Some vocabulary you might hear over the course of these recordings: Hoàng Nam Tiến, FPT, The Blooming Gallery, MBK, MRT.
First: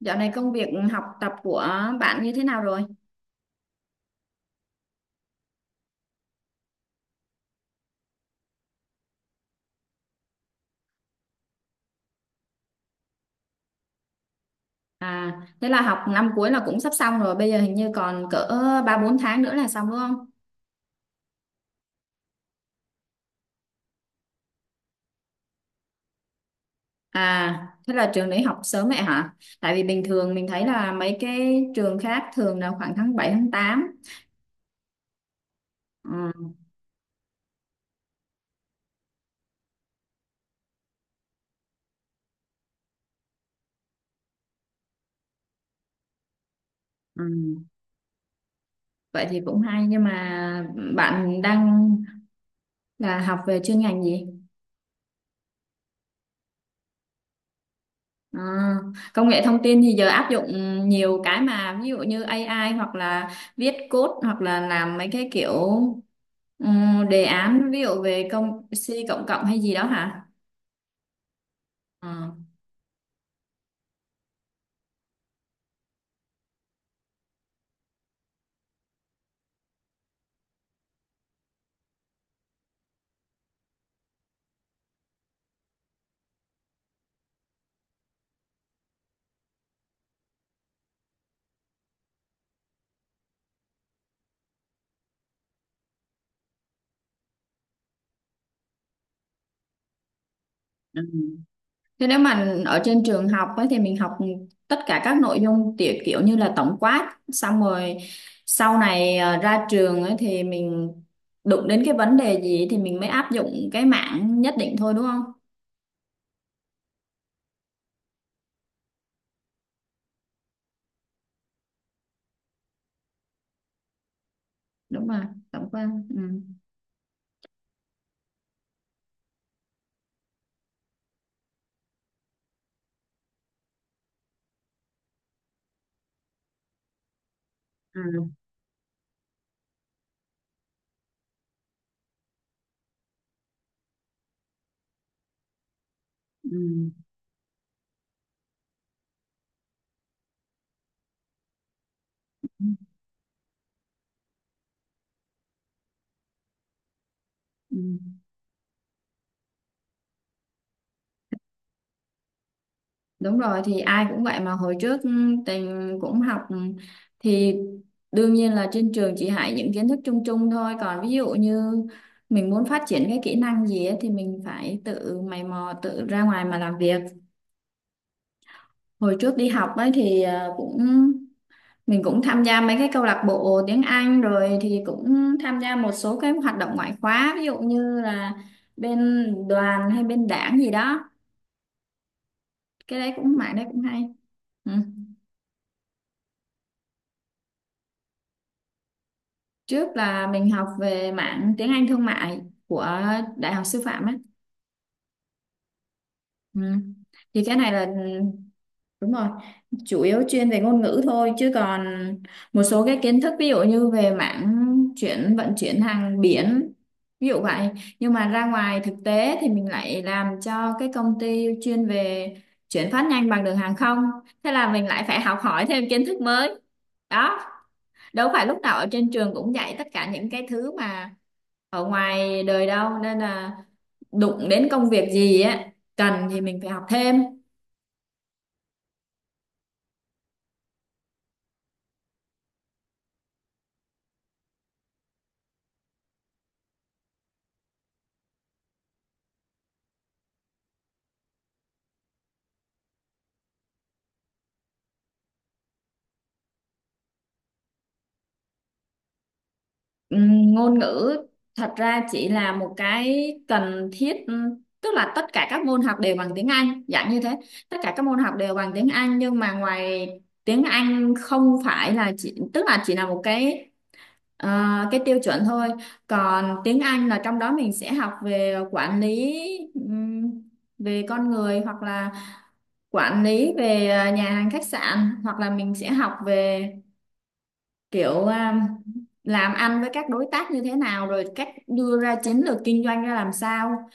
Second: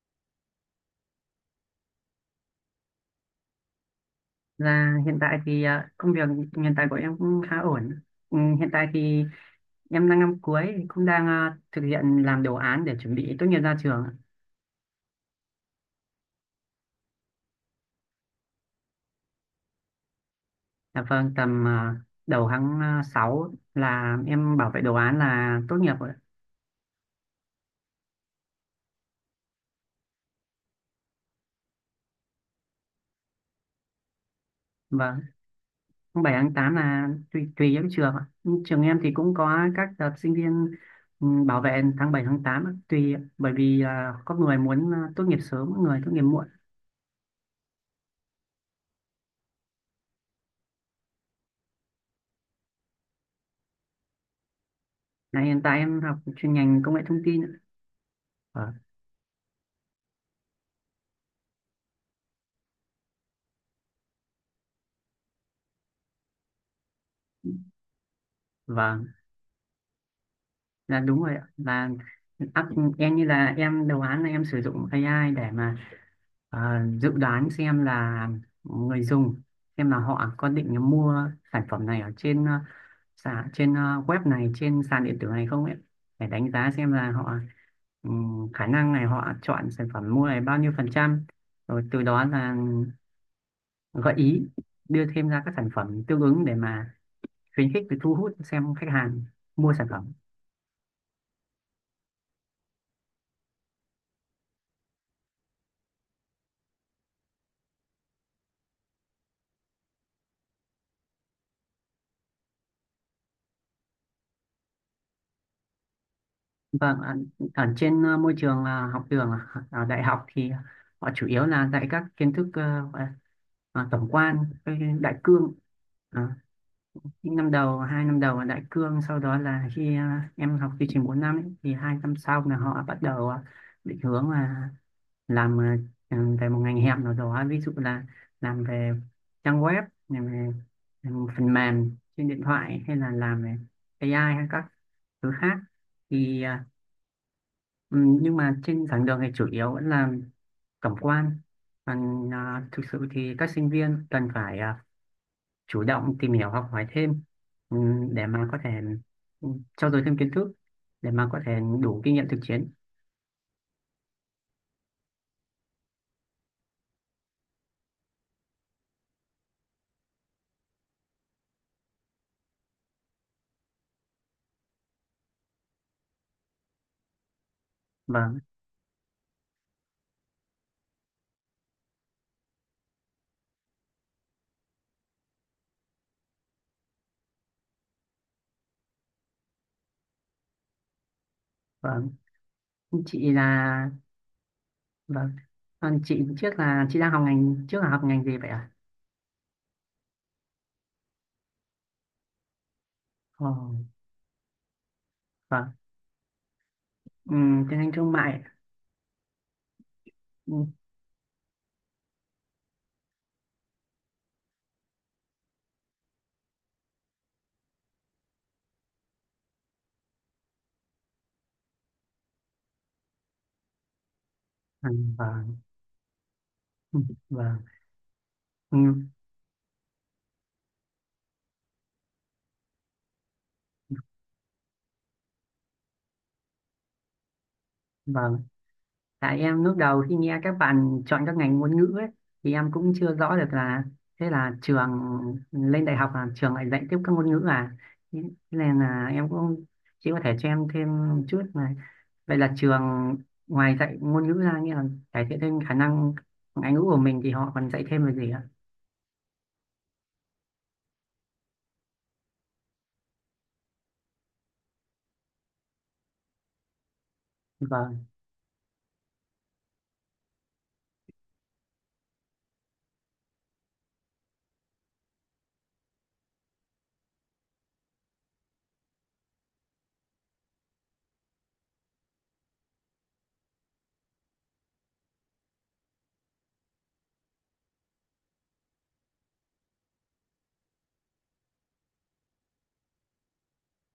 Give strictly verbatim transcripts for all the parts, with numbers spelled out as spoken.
Dạo này công việc học tập của bạn như thế nào rồi? Là hiện tại thì à, công việc hiện tại của em cũng khá ổn. Ừ, hiện tại thì em đang năm cuối cũng đang à, thực hiện làm đồ án để chuẩn bị tốt nghiệp ra trường. À, thế là học năm cuối là cũng sắp xong rồi, bây giờ hình như còn cỡ ba bốn tháng nữa là xong đúng không? Dạ vâng, tầm à, đầu tháng à, sáu là em bảo vệ đồ án là tốt nghiệp rồi. À, thế là trường đấy học sớm vậy hả? Tại vì bình thường mình thấy là mấy cái trường khác thường là khoảng tháng bảy tháng tám. Vâng, tháng bảy Ừ, tháng tám là tùy tùy các trường ạ. Nhưng trường em thì cũng có các đợt sinh viên ừ, bảo vệ tháng bảy tháng tám ạ, tùy ạ, bởi vì à, có người muốn à, tốt nghiệp sớm, có người tốt nghiệp muộn. ừ. Vậy thì cũng hay nhưng mà bạn đang là học về chuyên ngành gì? Là hiện tại em học chuyên ngành công nghệ thông tin ạ. À, Vâng. công nghệ thông tin thì giờ áp dụng nhiều cái mà ví dụ như A I hoặc là viết code hoặc là làm mấy cái kiểu ừm, đề án ví dụ về công Vâng, C cộng cộng hay gì đó hả? là đúng rồi ạ. Là Ờ. áp- em như là em đầu án là em sử dụng a i để mà ờ, dự đoán xem là người dùng xem là họ có định mua sản phẩm này ở trên ờ, sàn trên ờ, web này trên sàn điện tử này không ấy để đánh giá xem là họ ừm, khả năng này họ chọn sản phẩm mua này bao nhiêu phần trăm rồi từ đó là gợi ý đưa thêm ra các sản phẩm tương ứng để mà khuyến khích và thu hút xem khách hàng mua sản phẩm. Ừ. Thế nếu mà ở trên trường học ấy, thì mình học tất cả các nội dung tiểu kiểu như là tổng quát xong rồi sau này ờ, ra trường ấy, thì mình đụng đến cái vấn đề gì thì mình mới áp dụng cái mảng nhất định thôi đúng không? Vâng ạ, ở trên ờ, môi trường ờ, học đường ờ, ở đại học thì họ chủ yếu là dạy các kiến thức ờ, gọi là, ờ, tổng quan, cái Đúng đại rồi, cương. tổng quát. Ờ, Ừ. những năm đầu, hai năm đầu là đại cương, sau đó là khi ờ, em học chương trình bốn năm ấy, thì hai năm sau là họ bắt đầu ờ, định hướng là làm ờ, về một ngành hẹp nào đó, ví dụ là Ừ. làm về trang web, làm về làm phần mềm trên điện thoại hay là làm về a i hay các thứ khác. Thì ờ, Ừ. ừ, nhưng mà trên giảng đường thì chủ yếu vẫn là tổng quan còn Ừ, à, thực sự thì các sinh viên cần phải à, chủ động tìm hiểu học hỏi thêm ừ, để mà có thể ừ, trau dồi thêm kiến thức để mà có thể đủ kinh nghiệm thực chiến. Đúng rồi thì ai cũng vậy mà hồi trước ừ, tình cũng học ừ, thì đương nhiên là trên trường chỉ dạy những kiến thức chung chung thôi, còn ví dụ như mình muốn phát triển cái kỹ năng gì ấy, thì mình phải tự mày mò tự ra ngoài mà làm việc. Vâng, Hồi trước đi học ấy thì ờ, cũng mình cũng tham gia mấy cái câu lạc bộ tiếng Anh rồi thì cũng tham gia một số cái hoạt động ngoại khóa, ví dụ như là bên đoàn hay bên đảng gì đó, vâng. cái đấy chị cũng mảng đấy cũng là hay. Ừ. Vâng, còn chị trước là chị đang học ngành trước là học ngành gì vậy ạ? Trước là mình học về mảng tiếng Anh thương mại của Đại Ồ, học Sư phạm ấy. vâng. Ừ. Ừ, Thì cái này tiếng là Anh thương mại. đúng rồi, chủ yếu chuyên về Ừ, ngôn ngữ thôi chứ còn một số cái kiến thức ví dụ như về mảng chuyển vận chuyển hàng biển ví dụ vậy. Nhưng mà ra ngoài thực tế thì mình lại làm cho cái công ty chuyên về chuyển phát nhanh bằng đường hàng không. Thế là mình lại vâng, phải học vâng, hỏi thêm kiến thức mới. ừ, Đó, vâng, đâu phải lúc nào ừ, ở trên trường cũng dạy tất cả những cái thứ mà ở ngoài đời đâu, nên là đụng đến công việc gì á cần thì mình phải học thêm. vâng. Tại em lúc đầu khi nghe các bạn chọn các ngành ngôn ngữ ấy, thì em cũng chưa rõ được là thế là trường lên đại học là trường lại dạy tiếp các ngôn ngữ à. Thế nên là em cũng chỉ có thể cho em thêm chút mà. Vậy là trường ngoài dạy ngôn ngữ ra nghĩa là cải thiện thêm khả năng ngoại ngữ của mình thì họ còn dạy thêm về gì ạ? Ừm, ngôn ngữ thật ra chỉ là một cái cần thiết, ừm, tức là tất cả các môn học đều bằng tiếng Anh dạng như thế, tất cả các Vâng, môn học đều bằng tiếng Anh, nhưng mà ngoài tiếng Anh không phải là chỉ tức là chỉ là một cái ờ, cái tiêu chuẩn thôi. Còn tiếng Anh là trong đó mình sẽ học về quản lý, ừm, về con người, hoặc là quản lý về à, nhà hàng khách sạn, hoặc là mình sẽ học về kiểu à, làm ăn với các đối tác như thế nào, rồi cách đưa ra chiến lược kinh doanh ra làm sao.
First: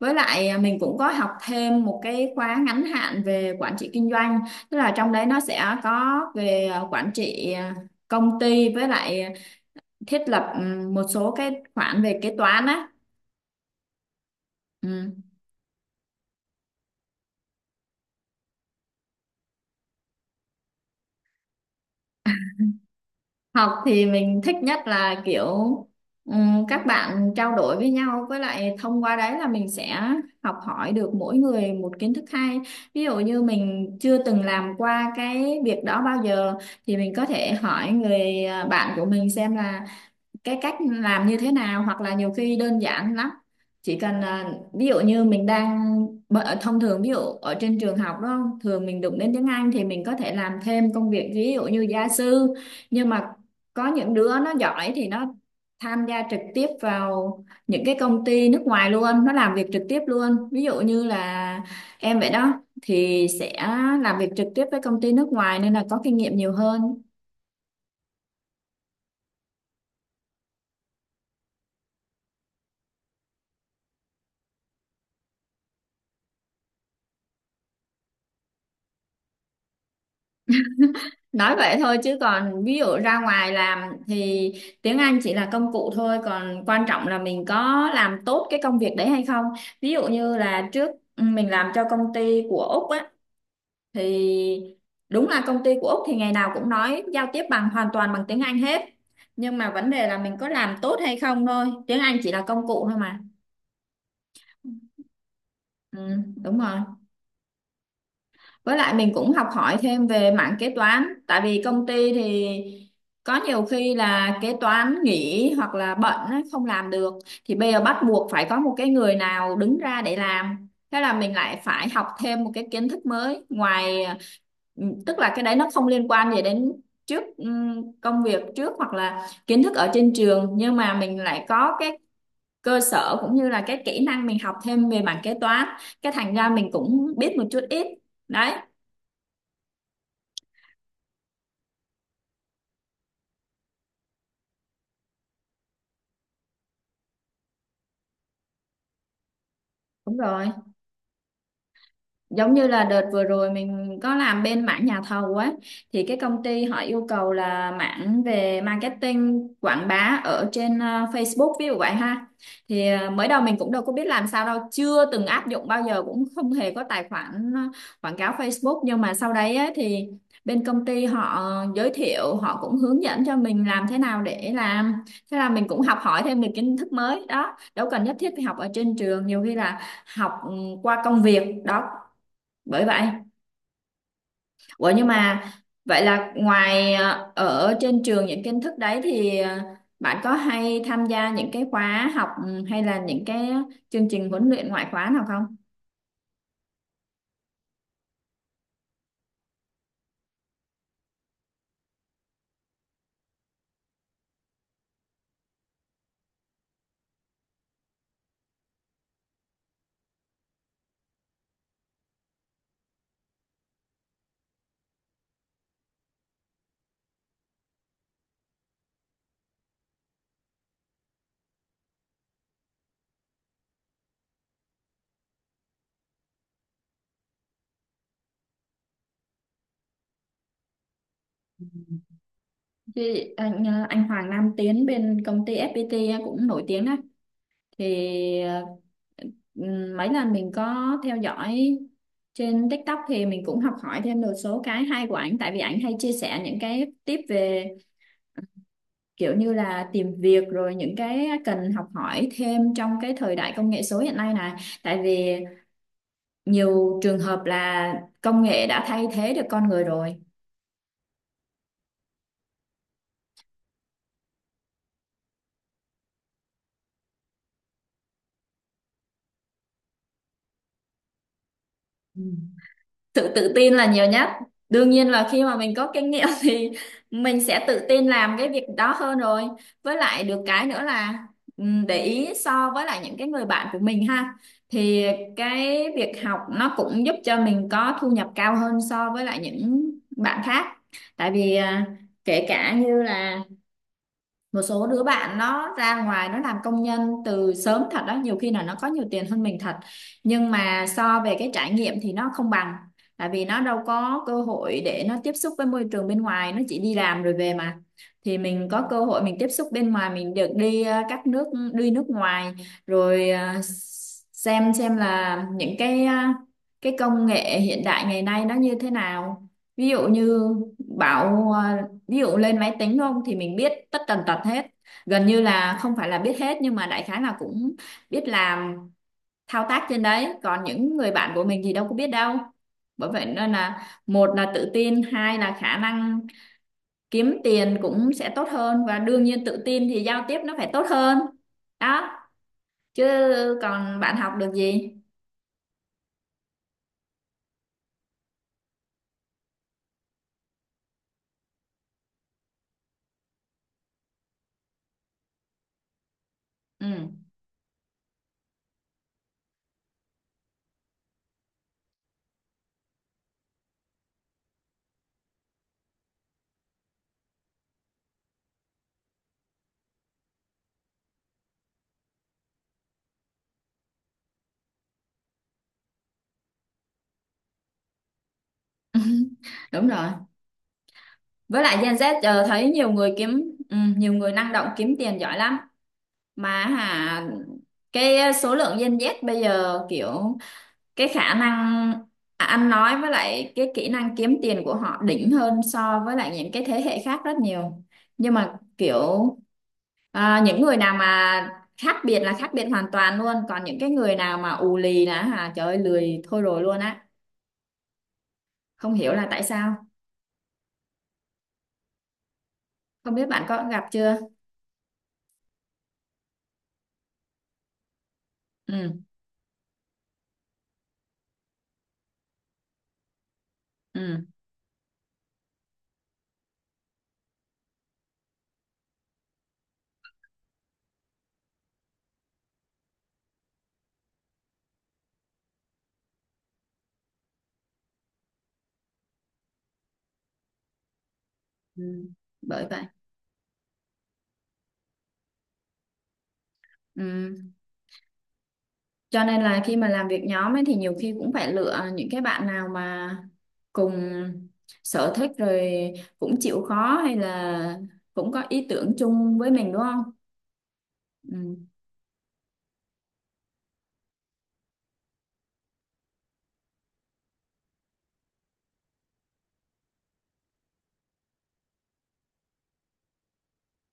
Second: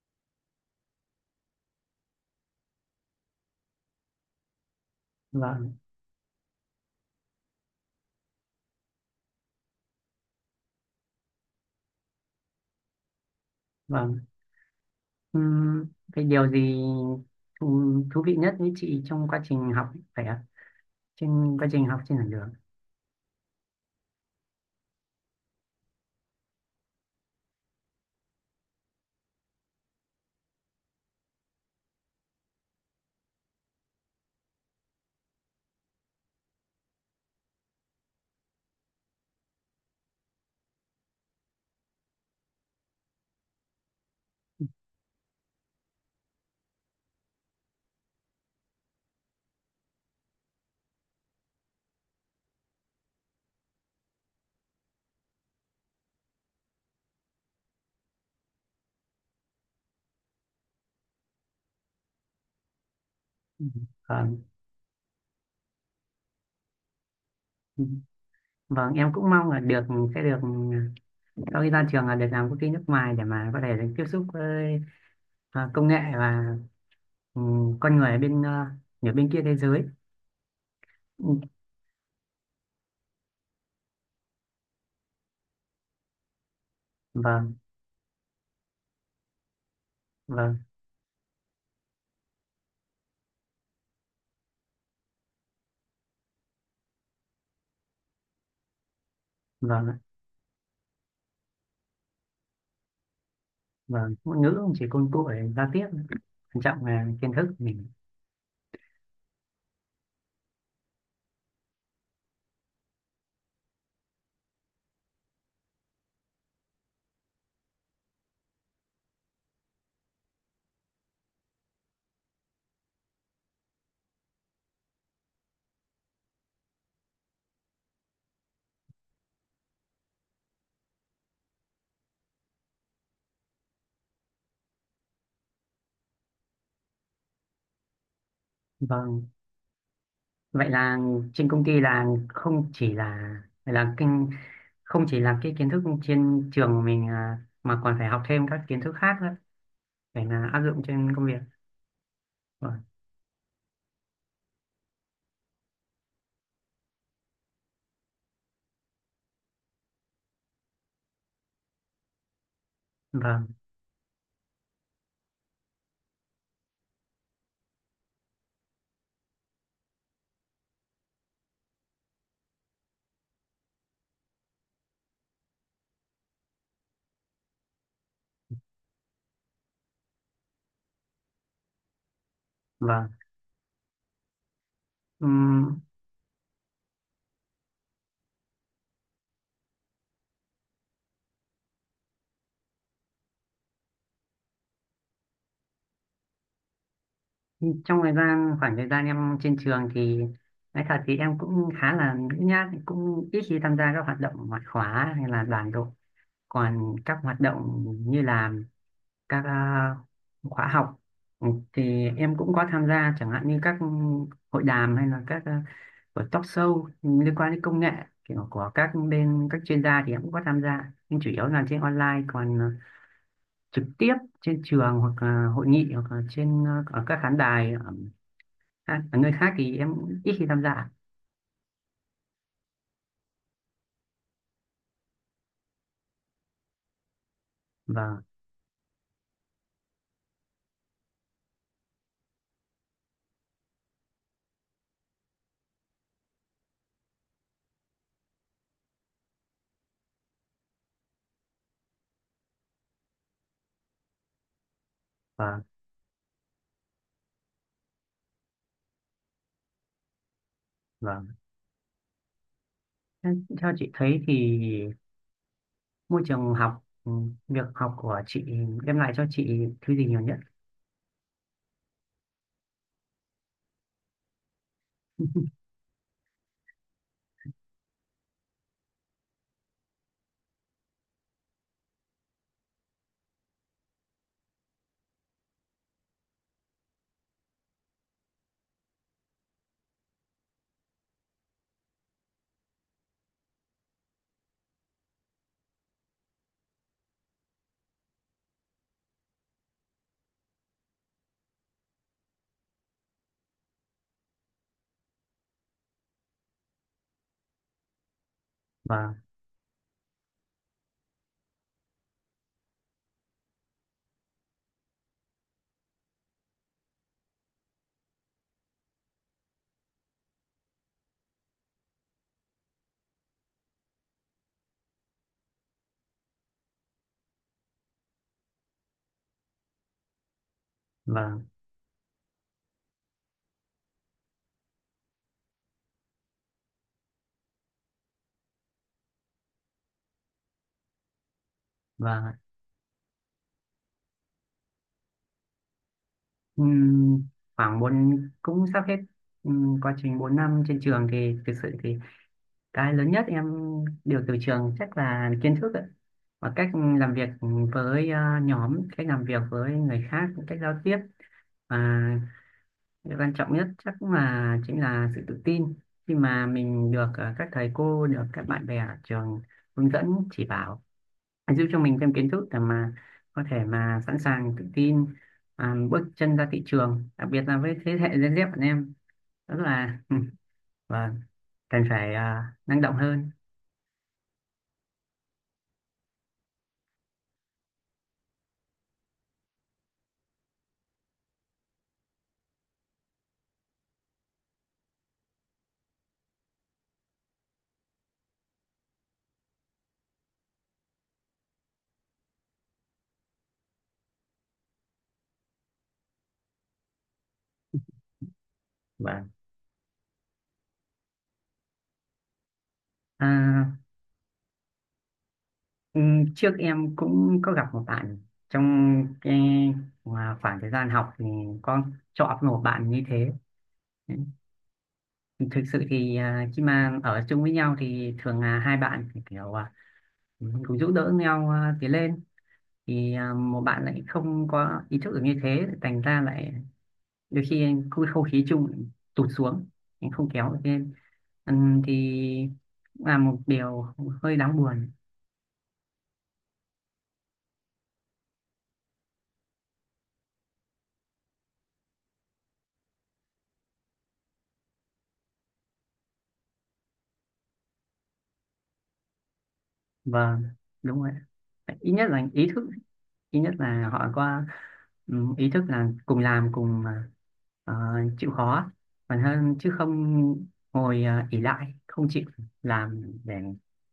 Với lại à, mình cũng có học thêm một cái khóa ngắn hạn về quản trị kinh doanh, tức là trong đấy nó vâng, sẽ có về à, quản trị à, công ty, với lại thiết lập ừ, một số cái khoản về kế toán á. vâng. Ừ. Ừm, cái điều gì thú, thú vị nhất với chị trong quá trình học phải ạ? Trên quá trình học trên giảng đường. Học thì mình thích nhất là kiểu ừm, các bạn trao đổi với nhau, với lại thông qua đấy là mình sẽ học hỏi được mỗi người một kiến thức hay. Ví dụ như mình chưa từng làm qua cái việc đó bao giờ thì mình có thể hỏi người à, bạn của mình xem là cái cách làm như thế nào, hoặc là nhiều khi đơn giản lắm, chỉ cần à, ví dụ như mình đang bợ- thông thường ví dụ ở trên trường học đó thường mình đụng đến tiếng Anh thì mình có thể làm thêm công việc ví dụ như gia sư, nhưng mà có những đứa nó giỏi thì nó tham gia trực tiếp vào những cái công ty nước ngoài luôn, nó làm việc trực tiếp luôn, ví dụ như là em vậy đó thì sẽ Ừm. làm việc Vâng. trực tiếp với công ty nước ngoài nên là có kinh nghiệm nhiều hơn. Vâng, em cũng mong là được sẽ được sau khi ra trường là được làm công ty nước ngoài để mà có thể được tiếp xúc với à, công nghệ và ừ, con người ở bên à, ở bên kia thế giới. Ừ, Nói vậy thôi chứ còn ví dụ ra ngoài làm thì tiếng Anh chỉ là công cụ thôi, còn quan trọng là mình vâng, có làm tốt cái công việc đấy hay không. Ví dụ như vâng, là trước mình làm cho công ty của Úc á, thì đúng là công ty của Úc thì ngày nào cũng nói giao tiếp bằng hoàn toàn bằng tiếng Anh hết. Nhưng mà vâng vấn ạ, đề là mình có làm tốt hay không thôi. Tiếng Anh chỉ là công cụ thôi mà. vâng. Ngôn ngữ cũng chỉ công cụ để giao tiếp, Ừ, đúng quan rồi. trọng là kiến thức của mình. Với lại mình cũng học hỏi thêm về mảng kế toán, tại vì công ty thì có nhiều khi là kế toán nghỉ hoặc là bận á, không làm được, thì bây giờ bắt buộc phải có một cái người nào đứng ra để làm. Thế là mình lại phải học thêm một cái kiến thức mới ngoài ừ, tức là cái đấy nó không liên quan gì đến trước, ừm, công việc trước hoặc là kiến thức ở trên trường, nhưng mà mình lại có cái cơ sở cũng như là cái kỹ năng mình học thêm về mảng kế toán, cái thành ra mình cũng biết một chút ít, đấy. Vâng. Vậy là trên công ty là không chỉ là là kinh không chỉ là cái kiến thức trên trường của mình à, mà còn phải học thêm các kiến thức khác nữa Đúng để rồi, là áp dụng trên công việc. giống như là Vâng, đợt vừa rồi mình có làm bên mảng nhà thầu ấy, thì cái công ty họ yêu cầu là mảng về marketing quảng bá ở trên ờ, Facebook ví dụ vậy ha. Thì ờ, mới đầu vâng, mình cũng đâu có biết làm sao đâu, chưa từng áp dụng bao giờ, cũng không hề có tài khoản ờ, quảng cáo Facebook, nhưng mà sau đấy ấy, thì bên công ty họ giới thiệu, họ cũng hướng dẫn cho mình làm thế nào để làm. Thế là mình cũng học hỏi thêm được kiến thức mới đó, đâu cần nhất thiết phải học ở trên trường, nhiều khi là học ừ, qua công việc đó, bởi vậy. vâng. Ủa nhưng mà Ừm, vậy là ngoài ờ, ở trên trường những kiến thức đấy thì ờ, bạn có hay tham gia những cái khóa học ừ, hay là những cái chương trình huấn luyện ngoại khóa nào không? trong thời gian khoảng thời gian em trên trường thì nói thật thì em cũng khá là nhút nhát cũng ít khi tham gia các hoạt động ngoại khóa hay là đoàn đội, còn các hoạt động như là các à, khóa học ừ, thì em cũng có tham gia chẳng hạn như các hội đàm hay là các à, và talk show liên quan đến công nghệ, kiểu có các bên các chuyên gia thì em cũng có tham gia nhưng chủ yếu là trên online, còn ờ, trực tiếp trên trường hoặc là hội nghị hoặc là trên ờ, ở các khán đài ở, khác- ở nơi khác thì em cũng ít khi tham gia. Chứ anh ờ, anh Hoàng Nam Tiến bên công ty ép pi ti á, cũng nổi tiếng á, và thì ờ, ừ, mấy lần mình có theo dõi trên TikTok thì mình cũng học hỏi thêm được số cái hay của ảnh, tại vì ảnh hay chia sẻ những cái tip về kiểu như là tìm việc rồi những cái cần học hỏi thêm trong cái thời đại công nghệ số hiện nay này, tại vì và nhiều trường hợp là công nghệ đã thay thế được con người rồi. và theo chị thấy thì môi trường học ừ, việc học của chị đem lại cho chị thứ gì nhiều nhất? Ừ. Sự tự tin là nhiều nhất, đương nhiên là khi mà mình có kinh nghiệm thì mình sẽ tự tin làm cái việc đó hơn rồi. Với lại được cái nữa là ừm, để ý so với lại những cái người bạn của mình ha, thì cái việc học nó cũng giúp cho mình có thu nhập cao hơn so với lại những bạn khác, tại vì à, kể cả như là một số đứa bạn nó ra ngoài nó làm công nhân từ sớm thật đó, nhiều khi là nó có nhiều tiền hơn mình thật, nhưng mà so về cái trải nghiệm thì nó không bằng, tại vì nó đâu có cơ hội để nó tiếp xúc với môi trường bên ngoài, nó chỉ đi làm rồi về mà. Thì mình có cơ và hội mình tiếp xúc bên ngoài, mình được đi ờ, các nước, đi nước ngoài, rồi ờ, xem xem là những cái ờ, cái công nghệ hiện đại ngày nay nó như thế nào. Ví dụ như bảo ờ, ví dụ lên máy tính không thì mình biết tất tần tật hết, gần như là không phải là biết hết nhưng mà đại khái là cũng biết làm thao tác trên đấy, còn những người và bạn của mình thì đâu có biết đâu. Bởi vậy nên là một là tự tin, hai là khả năng kiếm tiền cũng sẽ tốt hơn, và đương nhiên tự tin thì giao tiếp nó phải tốt hơn, đó. và Chứ còn bạn học được gì? Ừm, khoảng bốn cũng sắp hết. Ừm, quá trình bốn năm trên trường thì thực sự thì cái lớn nhất em được từ trường chắc là kiến thức ạ, và cách Ừ. làm việc với ờ, nhóm, cách làm việc với người khác, cách giao tiếp và điều quan trọng nhất chắc cũng là chính là sự tự tin khi mà mình được ờ, các thầy cô được các bạn bè ở trường hướng dẫn chỉ bảo giúp cho mình thêm kiến thức để mà có thể mà sẵn sàng tự tin à, bước chân ra thị trường, đặc biệt là với thế hệ Gen Z bọn em rất Đúng là rồi, ừ, vâng với lại cần Gen phải Z giờ à, thấy năng nhiều động người hơn. kiếm ừ, nhiều người năng động kiếm tiền giỏi lắm mà hả. Cái ờ, số lượng Gen Z bây giờ kiểu cái khả năng à, ăn nói với lại cái kỹ năng kiếm tiền của họ đỉnh hơn so với lại những cái thế hệ khác rất nhiều, nhưng mà kiểu à, những người nào mà khác biệt là khác biệt hoàn toàn luôn, còn những cái người nào mà ù lì là hả trời ơi lười thôi rồi luôn á, không hiểu là Vâng. tại sao. Không biết bạn có À, gặp chưa? ừ, trước em cũng có gặp một bạn ừ trong cái mà khoảng thời gian học thì có chọn một bạn như thế. ừ Ừ, thực sự thì à, khi mà ở chung với nhau thì thường là hai bạn thì kiểu à, cùng giúp đỡ nhau à, tiến lên, thì à, một bạn lại không có ý thức được như thế thành ra lại đôi khi cái không khí chung lại tụt xuống, anh không kéo được lên. Ừm, Ừ. thì Bởi vậy. là một điều hơi đáng buồn. Ừ. Cho nên là khi mà làm việc nhóm ấy thì nhiều khi cũng phải lựa những cái bạn nào mà cùng sở thích rồi, cũng chịu khó, hay là cũng có ý tưởng chung với mình đúng không? Vâng, đúng rồi. Ừ, Ít nhất là ý thức, ít nhất là họ có ừm, ý thức là cùng làm cùng à, ờ, chịu khó, còn hơn chứ không ngồi à, ỷ lại không chịu làm để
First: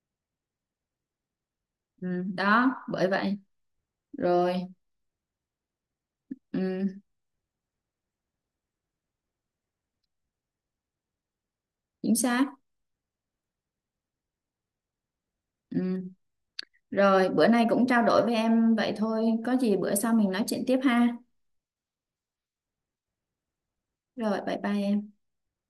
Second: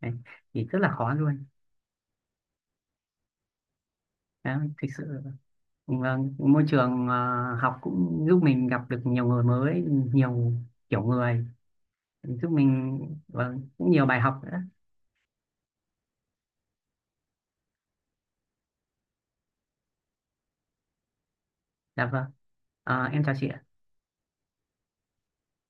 đấy, thì rất là khó luôn. ừ, đó, bởi vậy. Rồi, Đó, thực sự. Vâng, môi ừ, trường à, học cũng giúp mình gặp được nhiều người mới, nhiều kiểu người, chính xác. giúp mình, vâng, cũng nhiều bài học nữa. Ừ. Rồi, bữa nay cũng trao đổi với em vậy thôi. Có gì bữa sau mình nói chuyện tiếp ha. Dạ vâng. À, em chào chị ạ. Rồi, bye bye em.